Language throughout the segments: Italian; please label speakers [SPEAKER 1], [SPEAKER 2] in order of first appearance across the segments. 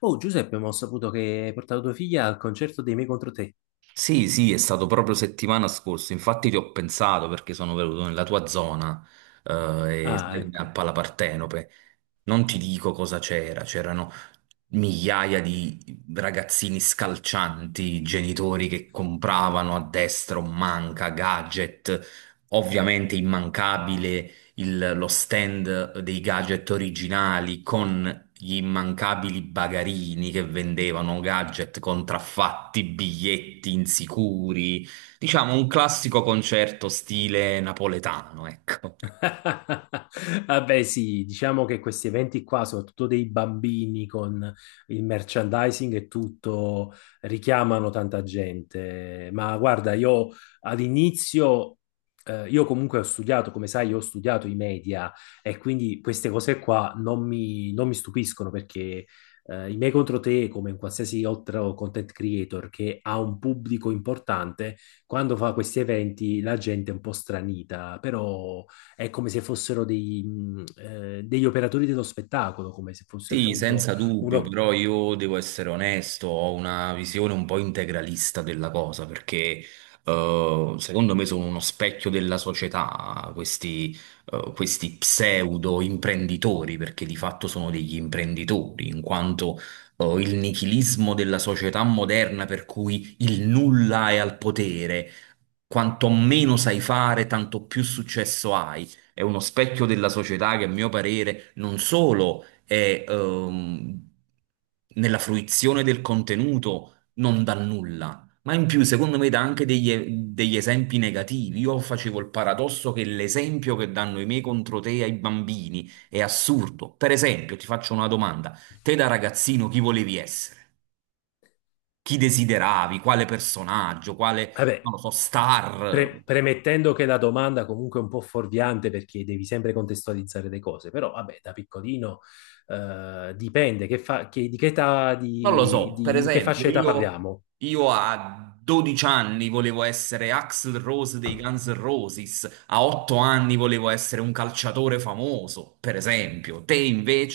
[SPEAKER 1] Oh, Giuseppe, ma ho saputo che hai portato tua figlia al concerto dei Me contro te.
[SPEAKER 2] Sì, sì, è stato proprio settimana scorsa, infatti ti ho pensato perché sono venuto nella tua zona, e
[SPEAKER 1] Ah,
[SPEAKER 2] sai com'è a
[SPEAKER 1] ecco.
[SPEAKER 2] Pala Partenope. Non ti dico cosa c'era, c'erano migliaia di ragazzini scalcianti, genitori che compravano a destra un manca, gadget, ovviamente immancabile lo stand dei gadget originali con gli immancabili bagarini che vendevano gadget contraffatti, biglietti insicuri, diciamo un classico concerto stile napoletano, ecco.
[SPEAKER 1] Vabbè, sì, diciamo che questi eventi qua, soprattutto dei bambini con il merchandising e tutto, richiamano tanta gente. Ma guarda, io all'inizio, io comunque ho studiato, come sai, io ho studiato i media e quindi queste cose qua non mi stupiscono perché i miei contro te, come in qualsiasi altro content creator che ha un pubblico importante, quando fa questi eventi la gente è un po' stranita, però è come se fossero degli operatori dello spettacolo, come se fosse
[SPEAKER 2] Sì,
[SPEAKER 1] appunto
[SPEAKER 2] senza dubbio,
[SPEAKER 1] uno.
[SPEAKER 2] però io devo essere onesto, ho una visione un po' integralista della cosa, perché secondo me sono uno specchio della società, questi, questi pseudo imprenditori, perché di fatto sono degli imprenditori, in quanto il nichilismo della società moderna, per cui il nulla è al potere, quanto meno sai fare, tanto più successo hai, è uno specchio della società che a mio parere non solo e nella fruizione del contenuto non dà nulla. Ma in più, secondo me, dà anche degli, degli esempi negativi. Io facevo il paradosso che l'esempio che danno i miei contro te ai bambini è assurdo. Per esempio, ti faccio una domanda. Te da ragazzino chi volevi essere? Chi desideravi? Quale personaggio? Quale, non
[SPEAKER 1] Vabbè,
[SPEAKER 2] lo so, star?
[SPEAKER 1] premettendo che la domanda comunque è un po' fuorviante perché devi sempre contestualizzare le cose, però vabbè, da piccolino dipende di che età,
[SPEAKER 2] Non lo so, per
[SPEAKER 1] di che fascia
[SPEAKER 2] esempio,
[SPEAKER 1] età parliamo.
[SPEAKER 2] io a 12 anni volevo essere Axl Rose dei Guns N' Roses, a 8 anni volevo essere un calciatore famoso, per esempio. Te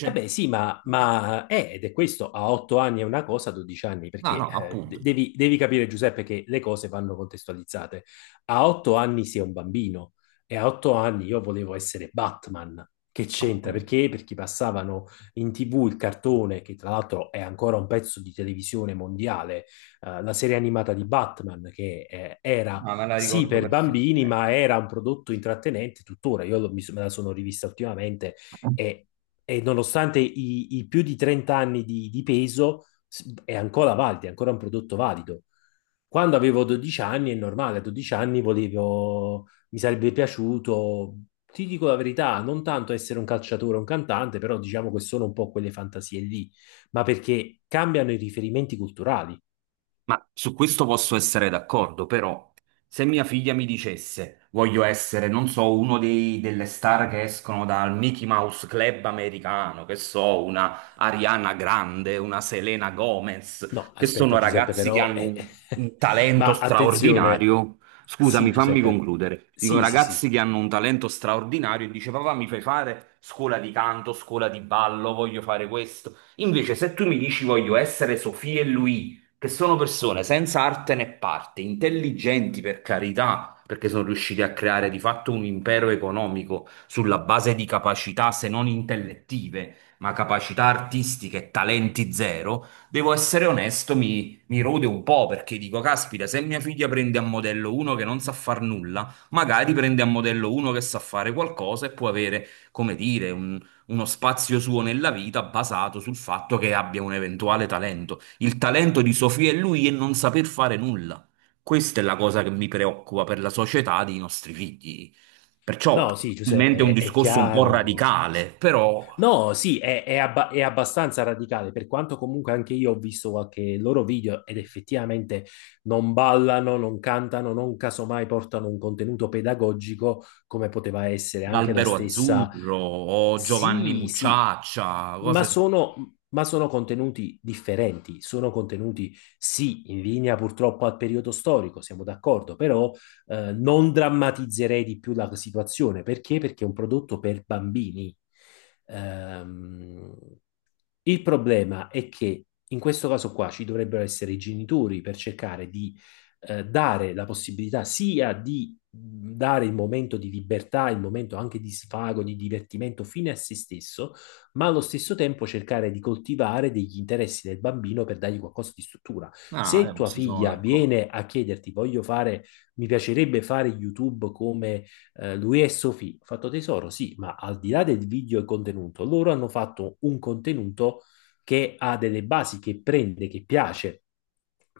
[SPEAKER 1] Eh beh, sì, ma,
[SPEAKER 2] Eh,
[SPEAKER 1] ma eh, ed è questo, a 8 anni è una cosa, a 12 anni,
[SPEAKER 2] No,
[SPEAKER 1] perché
[SPEAKER 2] no,
[SPEAKER 1] eh,
[SPEAKER 2] appunto,
[SPEAKER 1] de- devi, devi capire, Giuseppe, che le cose vanno contestualizzate. A 8 anni si è un bambino e a 8 anni io volevo essere Batman. Che c'entra?
[SPEAKER 2] appunto.
[SPEAKER 1] Perché? Perché passavano in TV il cartone, che tra l'altro è ancora un pezzo di televisione mondiale, la serie animata di Batman, che era
[SPEAKER 2] No, me la
[SPEAKER 1] sì
[SPEAKER 2] ricordo
[SPEAKER 1] per bambini,
[SPEAKER 2] perfettamente.
[SPEAKER 1] ma era un prodotto intrattenente tuttora. Io me la sono rivista ultimamente e e nonostante i più di 30 anni di peso, è ancora valido, è ancora un prodotto valido. Quando avevo 12 anni, è normale, a 12 anni volevo, mi sarebbe piaciuto, ti dico la verità, non tanto essere un calciatore o un cantante, però diciamo che sono un po' quelle fantasie lì, ma perché cambiano i riferimenti culturali.
[SPEAKER 2] Ma su questo posso essere d'accordo, però se mia figlia mi dicesse voglio essere, non so, uno delle star che escono dal Mickey Mouse Club americano, che so, una Ariana Grande, una Selena Gomez,
[SPEAKER 1] No,
[SPEAKER 2] che
[SPEAKER 1] aspetta,
[SPEAKER 2] sono
[SPEAKER 1] Giuseppe,
[SPEAKER 2] ragazzi che
[SPEAKER 1] però.
[SPEAKER 2] hanno un talento
[SPEAKER 1] Ma attenzione,
[SPEAKER 2] straordinario,
[SPEAKER 1] sì,
[SPEAKER 2] scusami, fammi
[SPEAKER 1] Giuseppe,
[SPEAKER 2] concludere. Dico
[SPEAKER 1] sì, sì, sì.
[SPEAKER 2] ragazzi che hanno un talento straordinario e dice papà mi fai fare scuola di canto, scuola di ballo, voglio fare questo. Invece se tu mi dici voglio essere Sofia e Luigi, che sono persone senza arte né parte, intelligenti per carità, perché sono riusciti a creare di fatto un impero economico sulla base di capacità, se non intellettive, ma capacità artistiche e talenti zero, devo essere onesto, mi rode un po' perché dico, caspita, se mia figlia prende a modello uno che non sa far nulla, magari prende a modello uno che sa fare qualcosa e può avere, come dire, uno spazio suo nella vita basato sul fatto che abbia un eventuale talento. Il talento di Sofia e lui è non saper fare nulla. Questa è la cosa che mi preoccupa per la società dei nostri figli. Perciò,
[SPEAKER 1] No, sì,
[SPEAKER 2] probabilmente è un
[SPEAKER 1] Giuseppe, è
[SPEAKER 2] discorso un po'
[SPEAKER 1] chiaro.
[SPEAKER 2] radicale, però
[SPEAKER 1] No, sì, è abbastanza radicale, per quanto comunque anche io ho visto qualche loro video ed effettivamente non ballano, non cantano, non casomai portano un contenuto pedagogico come poteva essere anche la
[SPEAKER 2] l'albero
[SPEAKER 1] stessa.
[SPEAKER 2] azzurro o Giovanni
[SPEAKER 1] Sì, sì,
[SPEAKER 2] Mucciaccia,
[SPEAKER 1] ma
[SPEAKER 2] cose...
[SPEAKER 1] sono, ma sono contenuti differenti, sono contenuti, sì, in linea purtroppo al periodo storico, siamo d'accordo, però non drammatizzerei di più la situazione. Perché? Perché è un prodotto per bambini. Ehm, il problema è che in questo caso qua ci dovrebbero essere i genitori per cercare di dare la possibilità sia di dare il momento di libertà, il momento anche di sfago, di divertimento fine a se stesso, ma allo stesso tempo cercare di coltivare degli interessi del bambino per dargli qualcosa di struttura.
[SPEAKER 2] Ah,
[SPEAKER 1] Se tua
[SPEAKER 2] questo sono
[SPEAKER 1] figlia
[SPEAKER 2] d'accordo.
[SPEAKER 1] viene a chiederti, voglio fare, mi piacerebbe fare YouTube come lui e Sofì, ho fatto tesoro, sì, ma al di là del video e contenuto, loro hanno fatto un contenuto che ha delle basi, che prende, che piace.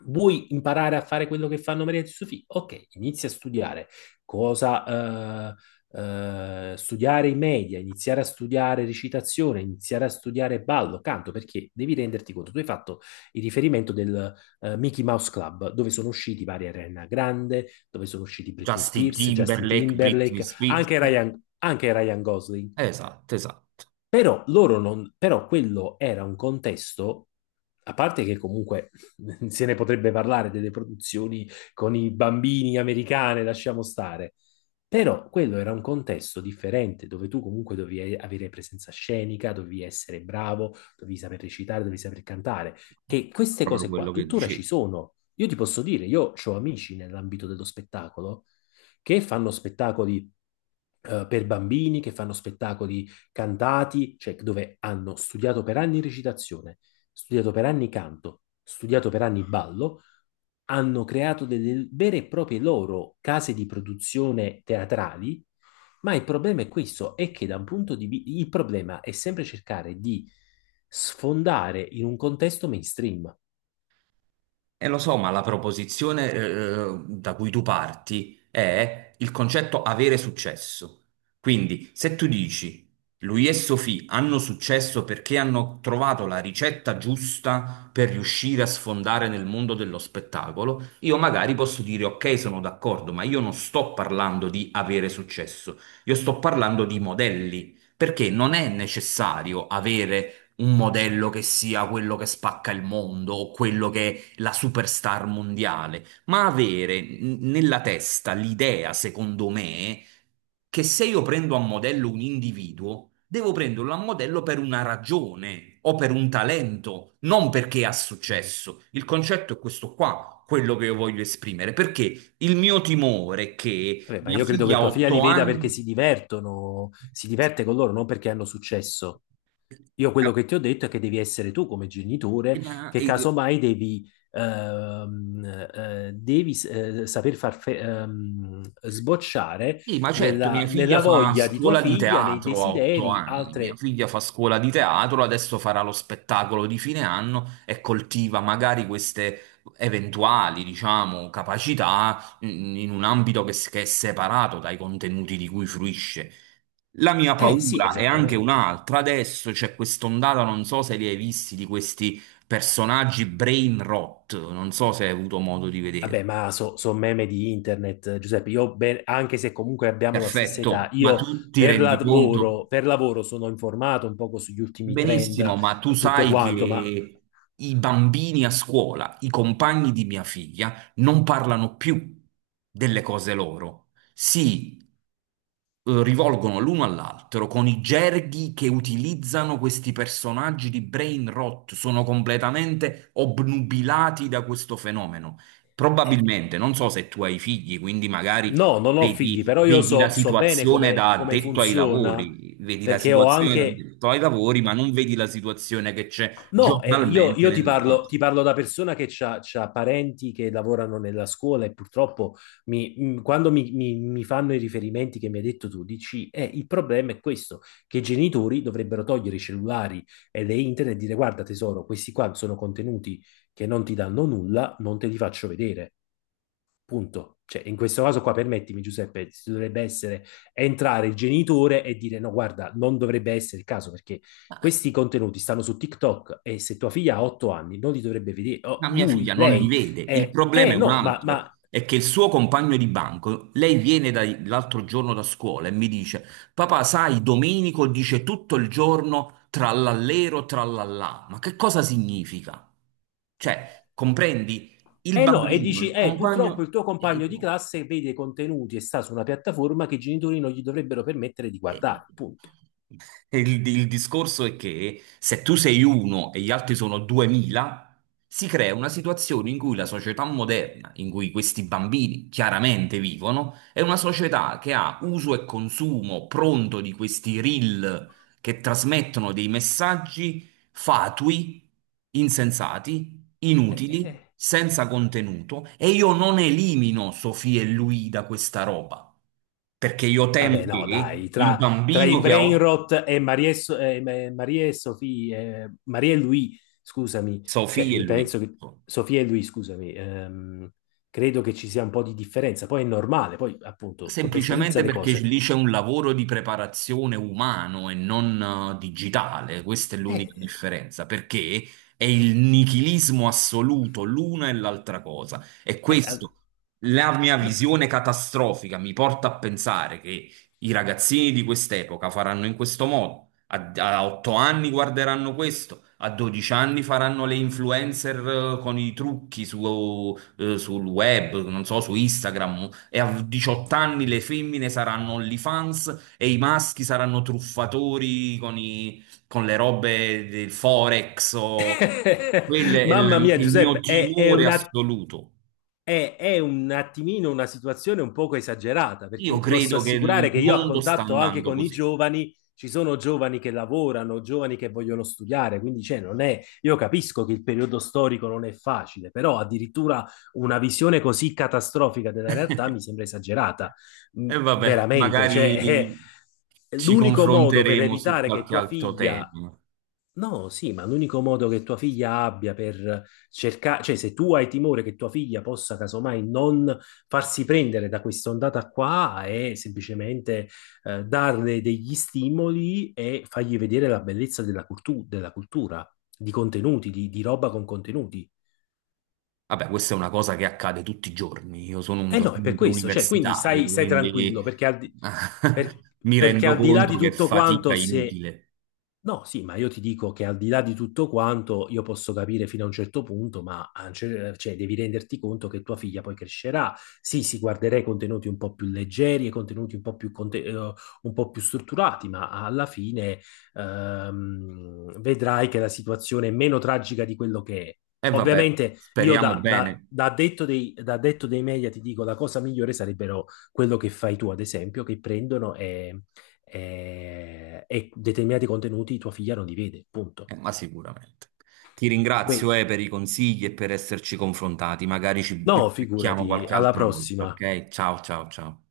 [SPEAKER 1] Vuoi imparare a fare quello che fanno Maria di Sofì? Ok, inizia a studiare cosa, studiare i media, iniziare a studiare recitazione, iniziare a studiare ballo, canto, perché devi renderti conto. Tu hai fatto il riferimento del Mickey Mouse Club, dove sono usciti vari Ariana Grande, dove sono usciti Britney
[SPEAKER 2] Justin
[SPEAKER 1] Spears, Justin
[SPEAKER 2] Timberlake, Britney
[SPEAKER 1] Timberlake,
[SPEAKER 2] Spears.
[SPEAKER 1] anche Ryan Gosling.
[SPEAKER 2] Esatto, esatto.
[SPEAKER 1] Però loro non, però quello era un contesto, a parte che comunque se ne potrebbe parlare delle produzioni con i bambini americane, lasciamo stare. Però quello era un contesto differente, dove tu comunque dovevi avere presenza scenica, dovevi essere bravo, dovevi saper recitare, dovevi saper cantare, che queste
[SPEAKER 2] Proprio
[SPEAKER 1] cose qua
[SPEAKER 2] quello che
[SPEAKER 1] tuttora ci
[SPEAKER 2] dicevi.
[SPEAKER 1] sono. Io ti posso dire, io ho amici nell'ambito dello spettacolo che fanno spettacoli per bambini, che fanno spettacoli cantati, cioè dove hanno studiato per anni recitazione, studiato per anni canto, studiato per anni ballo, hanno creato delle vere e proprie loro case di produzione teatrali, ma il problema è questo, è che da un punto di vista, il problema è sempre cercare di sfondare in un contesto mainstream.
[SPEAKER 2] E lo so, ma la proposizione, da cui tu parti è il concetto avere successo. Quindi, se tu dici lui e Sophie hanno successo perché hanno trovato la ricetta giusta per riuscire a sfondare nel mondo dello spettacolo, io magari posso dire ok, sono d'accordo, ma io non sto parlando di avere successo, io sto parlando di modelli, perché non è necessario avere un modello che sia quello che spacca il mondo o quello che la superstar mondiale, ma avere nella testa l'idea, secondo me, che se io prendo a modello un individuo, devo prenderlo a modello per una ragione o per un talento, non perché ha successo. Il concetto è questo qua, quello che io voglio esprimere, perché il mio timore è che
[SPEAKER 1] Vabbè, ma
[SPEAKER 2] mia
[SPEAKER 1] io credo che
[SPEAKER 2] figlia ha
[SPEAKER 1] tua figlia li
[SPEAKER 2] otto
[SPEAKER 1] veda perché si
[SPEAKER 2] anni...
[SPEAKER 1] divertono, si diverte con loro, non perché hanno successo. Io quello che ti ho detto è che devi essere tu come genitore, che casomai ehm, devi saper sbocciare
[SPEAKER 2] Sì, ma certo,
[SPEAKER 1] nella,
[SPEAKER 2] mia figlia
[SPEAKER 1] nella
[SPEAKER 2] fa
[SPEAKER 1] voglia di tua
[SPEAKER 2] scuola di
[SPEAKER 1] figlia, nei
[SPEAKER 2] teatro a otto
[SPEAKER 1] desideri,
[SPEAKER 2] anni, mia
[SPEAKER 1] altre.
[SPEAKER 2] figlia fa scuola di teatro, adesso farà lo spettacolo di fine anno e coltiva magari queste eventuali, diciamo, capacità mm, in un ambito che, che è separato dai contenuti di cui fruisce. La mia
[SPEAKER 1] Eh sì,
[SPEAKER 2] paura è anche
[SPEAKER 1] esattamente.
[SPEAKER 2] un'altra, adesso c'è quest'ondata, non so se li hai visti, di questi personaggi brain rot, non so se hai avuto modo di
[SPEAKER 1] Vabbè,
[SPEAKER 2] vedere.
[SPEAKER 1] ma sono meme di internet, Giuseppe. Io, anche se comunque abbiamo la stessa età,
[SPEAKER 2] Perfetto, ma
[SPEAKER 1] io
[SPEAKER 2] tu ti rendi conto?
[SPEAKER 1] per lavoro sono informato un poco sugli ultimi trend,
[SPEAKER 2] Benissimo, ma tu
[SPEAKER 1] tutto
[SPEAKER 2] sai
[SPEAKER 1] quanto, ma.
[SPEAKER 2] che i bambini a scuola, i compagni di mia figlia, non parlano più delle cose loro. Si rivolgono l'uno all'altro con i gerghi che utilizzano questi personaggi di brain rot, sono completamente obnubilati da questo fenomeno.
[SPEAKER 1] eh,
[SPEAKER 2] Probabilmente, non so se tu hai figli, quindi magari
[SPEAKER 1] No, non ho figli, però io
[SPEAKER 2] vedi la
[SPEAKER 1] so bene
[SPEAKER 2] situazione
[SPEAKER 1] come,
[SPEAKER 2] da
[SPEAKER 1] come
[SPEAKER 2] addetto ai
[SPEAKER 1] funziona,
[SPEAKER 2] lavori, vedi la
[SPEAKER 1] perché ho
[SPEAKER 2] situazione da
[SPEAKER 1] anche.
[SPEAKER 2] addetto ai lavori, ma non vedi la situazione che c'è
[SPEAKER 1] No, eh, io,
[SPEAKER 2] giornalmente
[SPEAKER 1] io
[SPEAKER 2] nella casa.
[SPEAKER 1] ti parlo, da persona che ha parenti che lavorano nella scuola e purtroppo quando mi fanno i riferimenti che mi hai detto tu, dici, il problema è questo, che i genitori dovrebbero togliere i cellulari e le internet e dire, guarda tesoro, questi qua sono contenuti che non ti danno nulla, non te li faccio vedere. Punto. Cioè, in questo caso qua, permettimi Giuseppe, si dovrebbe essere entrare il genitore e dire no, guarda, non dovrebbe essere il caso perché questi contenuti stanno su TikTok e se tua figlia ha 8 anni non li dovrebbe vedere, oh,
[SPEAKER 2] Ma mia
[SPEAKER 1] lui,
[SPEAKER 2] figlia non li
[SPEAKER 1] lei,
[SPEAKER 2] vede. Il problema
[SPEAKER 1] eh
[SPEAKER 2] è un
[SPEAKER 1] no, ma,
[SPEAKER 2] altro,
[SPEAKER 1] ma
[SPEAKER 2] è che il suo compagno di banco, lei viene l'altro giorno da scuola e mi dice, papà, sai, Domenico dice tutto il giorno trallallero, trallallà. Ma che cosa significa? Cioè, comprendi? Il
[SPEAKER 1] eh no, e
[SPEAKER 2] bambino,
[SPEAKER 1] dici,
[SPEAKER 2] il
[SPEAKER 1] purtroppo
[SPEAKER 2] compagno...
[SPEAKER 1] il tuo compagno di classe vede contenuti e sta su una piattaforma che i genitori non gli dovrebbero permettere di
[SPEAKER 2] E-
[SPEAKER 1] guardare, punto.
[SPEAKER 2] Il discorso è che se tu sei uno e gli altri sono 2000, si crea una situazione in cui la società moderna, in cui questi bambini chiaramente vivono, è una società che ha uso e consumo pronto di questi reel che trasmettono dei messaggi fatui, insensati, inutili
[SPEAKER 1] Eh,
[SPEAKER 2] senza contenuto e io non elimino Sofì e lui da questa roba, perché io temo
[SPEAKER 1] Vabbè, no,
[SPEAKER 2] che
[SPEAKER 1] dai,
[SPEAKER 2] il
[SPEAKER 1] tra i
[SPEAKER 2] bambino che ha
[SPEAKER 1] brain rot e Marie e Sofia, Marie e lui, scusami, cioè
[SPEAKER 2] Sofì e
[SPEAKER 1] mi
[SPEAKER 2] lui.
[SPEAKER 1] penso che Sofia e lui, scusami, credo che ci sia un po' di differenza. Poi è normale, poi appunto contestualizza
[SPEAKER 2] Semplicemente
[SPEAKER 1] le
[SPEAKER 2] perché
[SPEAKER 1] cose.
[SPEAKER 2] lì c'è un lavoro di preparazione umano e non digitale, questa è l'unica
[SPEAKER 1] Eh,
[SPEAKER 2] differenza, perché è il nichilismo assoluto, l'una e l'altra cosa. E
[SPEAKER 1] eh, eh,
[SPEAKER 2] questo, la mia
[SPEAKER 1] no.
[SPEAKER 2] visione catastrofica mi porta a pensare che i ragazzini di quest'epoca faranno in questo modo, a 8 anni guarderanno questo, a 12 anni faranno le influencer con i trucchi su sul web, non so, su Instagram, e a 18 anni le femmine saranno OnlyFans e i maschi saranno truffatori con, con le robe del Forex. O- Quello è
[SPEAKER 1] Mamma mia,
[SPEAKER 2] il mio
[SPEAKER 1] Giuseppe, è, è
[SPEAKER 2] timore
[SPEAKER 1] una
[SPEAKER 2] assoluto.
[SPEAKER 1] è, è un attimino una situazione un poco esagerata,
[SPEAKER 2] Io
[SPEAKER 1] perché ti posso
[SPEAKER 2] credo che il
[SPEAKER 1] assicurare che io a
[SPEAKER 2] mondo sta
[SPEAKER 1] contatto anche
[SPEAKER 2] andando
[SPEAKER 1] con i
[SPEAKER 2] così.
[SPEAKER 1] giovani, ci sono giovani che lavorano, giovani che vogliono studiare, quindi cioè, non è, io capisco che il periodo storico non è facile, però addirittura una visione così catastrofica della realtà mi sembra esagerata,
[SPEAKER 2] E vabbè,
[SPEAKER 1] veramente, cioè,
[SPEAKER 2] magari
[SPEAKER 1] è
[SPEAKER 2] ci
[SPEAKER 1] l'unico modo per
[SPEAKER 2] confronteremo su
[SPEAKER 1] evitare che
[SPEAKER 2] qualche
[SPEAKER 1] tua
[SPEAKER 2] altro
[SPEAKER 1] figlia.
[SPEAKER 2] tema.
[SPEAKER 1] No, sì, ma l'unico modo che tua figlia abbia per cercare, cioè se tu hai timore che tua figlia possa casomai non farsi prendere da questa ondata qua, è semplicemente darle degli stimoli e fargli vedere la bellezza della cultura, di contenuti, di roba con contenuti.
[SPEAKER 2] Vabbè, questa è una cosa che accade tutti i giorni. Io sono un
[SPEAKER 1] Eh no, è per
[SPEAKER 2] docente
[SPEAKER 1] questo, cioè, quindi
[SPEAKER 2] universitario,
[SPEAKER 1] stai tranquillo,
[SPEAKER 2] quindi
[SPEAKER 1] perché per-
[SPEAKER 2] mi rendo
[SPEAKER 1] al di là di
[SPEAKER 2] conto che
[SPEAKER 1] tutto
[SPEAKER 2] fatica
[SPEAKER 1] quanto,
[SPEAKER 2] è
[SPEAKER 1] se.
[SPEAKER 2] inutile.
[SPEAKER 1] No, sì, ma io ti dico che al di là di tutto quanto io posso capire fino a un certo punto, ma a un cioè, devi renderti conto che tua figlia poi crescerà. Sì, si guarderei contenuti un po' più leggeri e contenuti un po' più, un po' più strutturati, ma alla fine vedrai che la situazione è meno tragica di quello che è.
[SPEAKER 2] E vabbè,
[SPEAKER 1] Ovviamente io
[SPEAKER 2] speriamo
[SPEAKER 1] da, da,
[SPEAKER 2] bene,
[SPEAKER 1] da addetto dei, da addetto dei media ti dico la cosa migliore sarebbero quello che fai tu, ad esempio, che prendono e determinati contenuti tua figlia non li vede, punto.
[SPEAKER 2] ma sicuramente. Ti
[SPEAKER 1] Wait,
[SPEAKER 2] ringrazio, per i consigli e per esserci confrontati. Magari ci
[SPEAKER 1] no,
[SPEAKER 2] becchiamo
[SPEAKER 1] figurati,
[SPEAKER 2] qualche
[SPEAKER 1] alla
[SPEAKER 2] altra volta,
[SPEAKER 1] prossima.
[SPEAKER 2] ok? Ciao, ciao, ciao.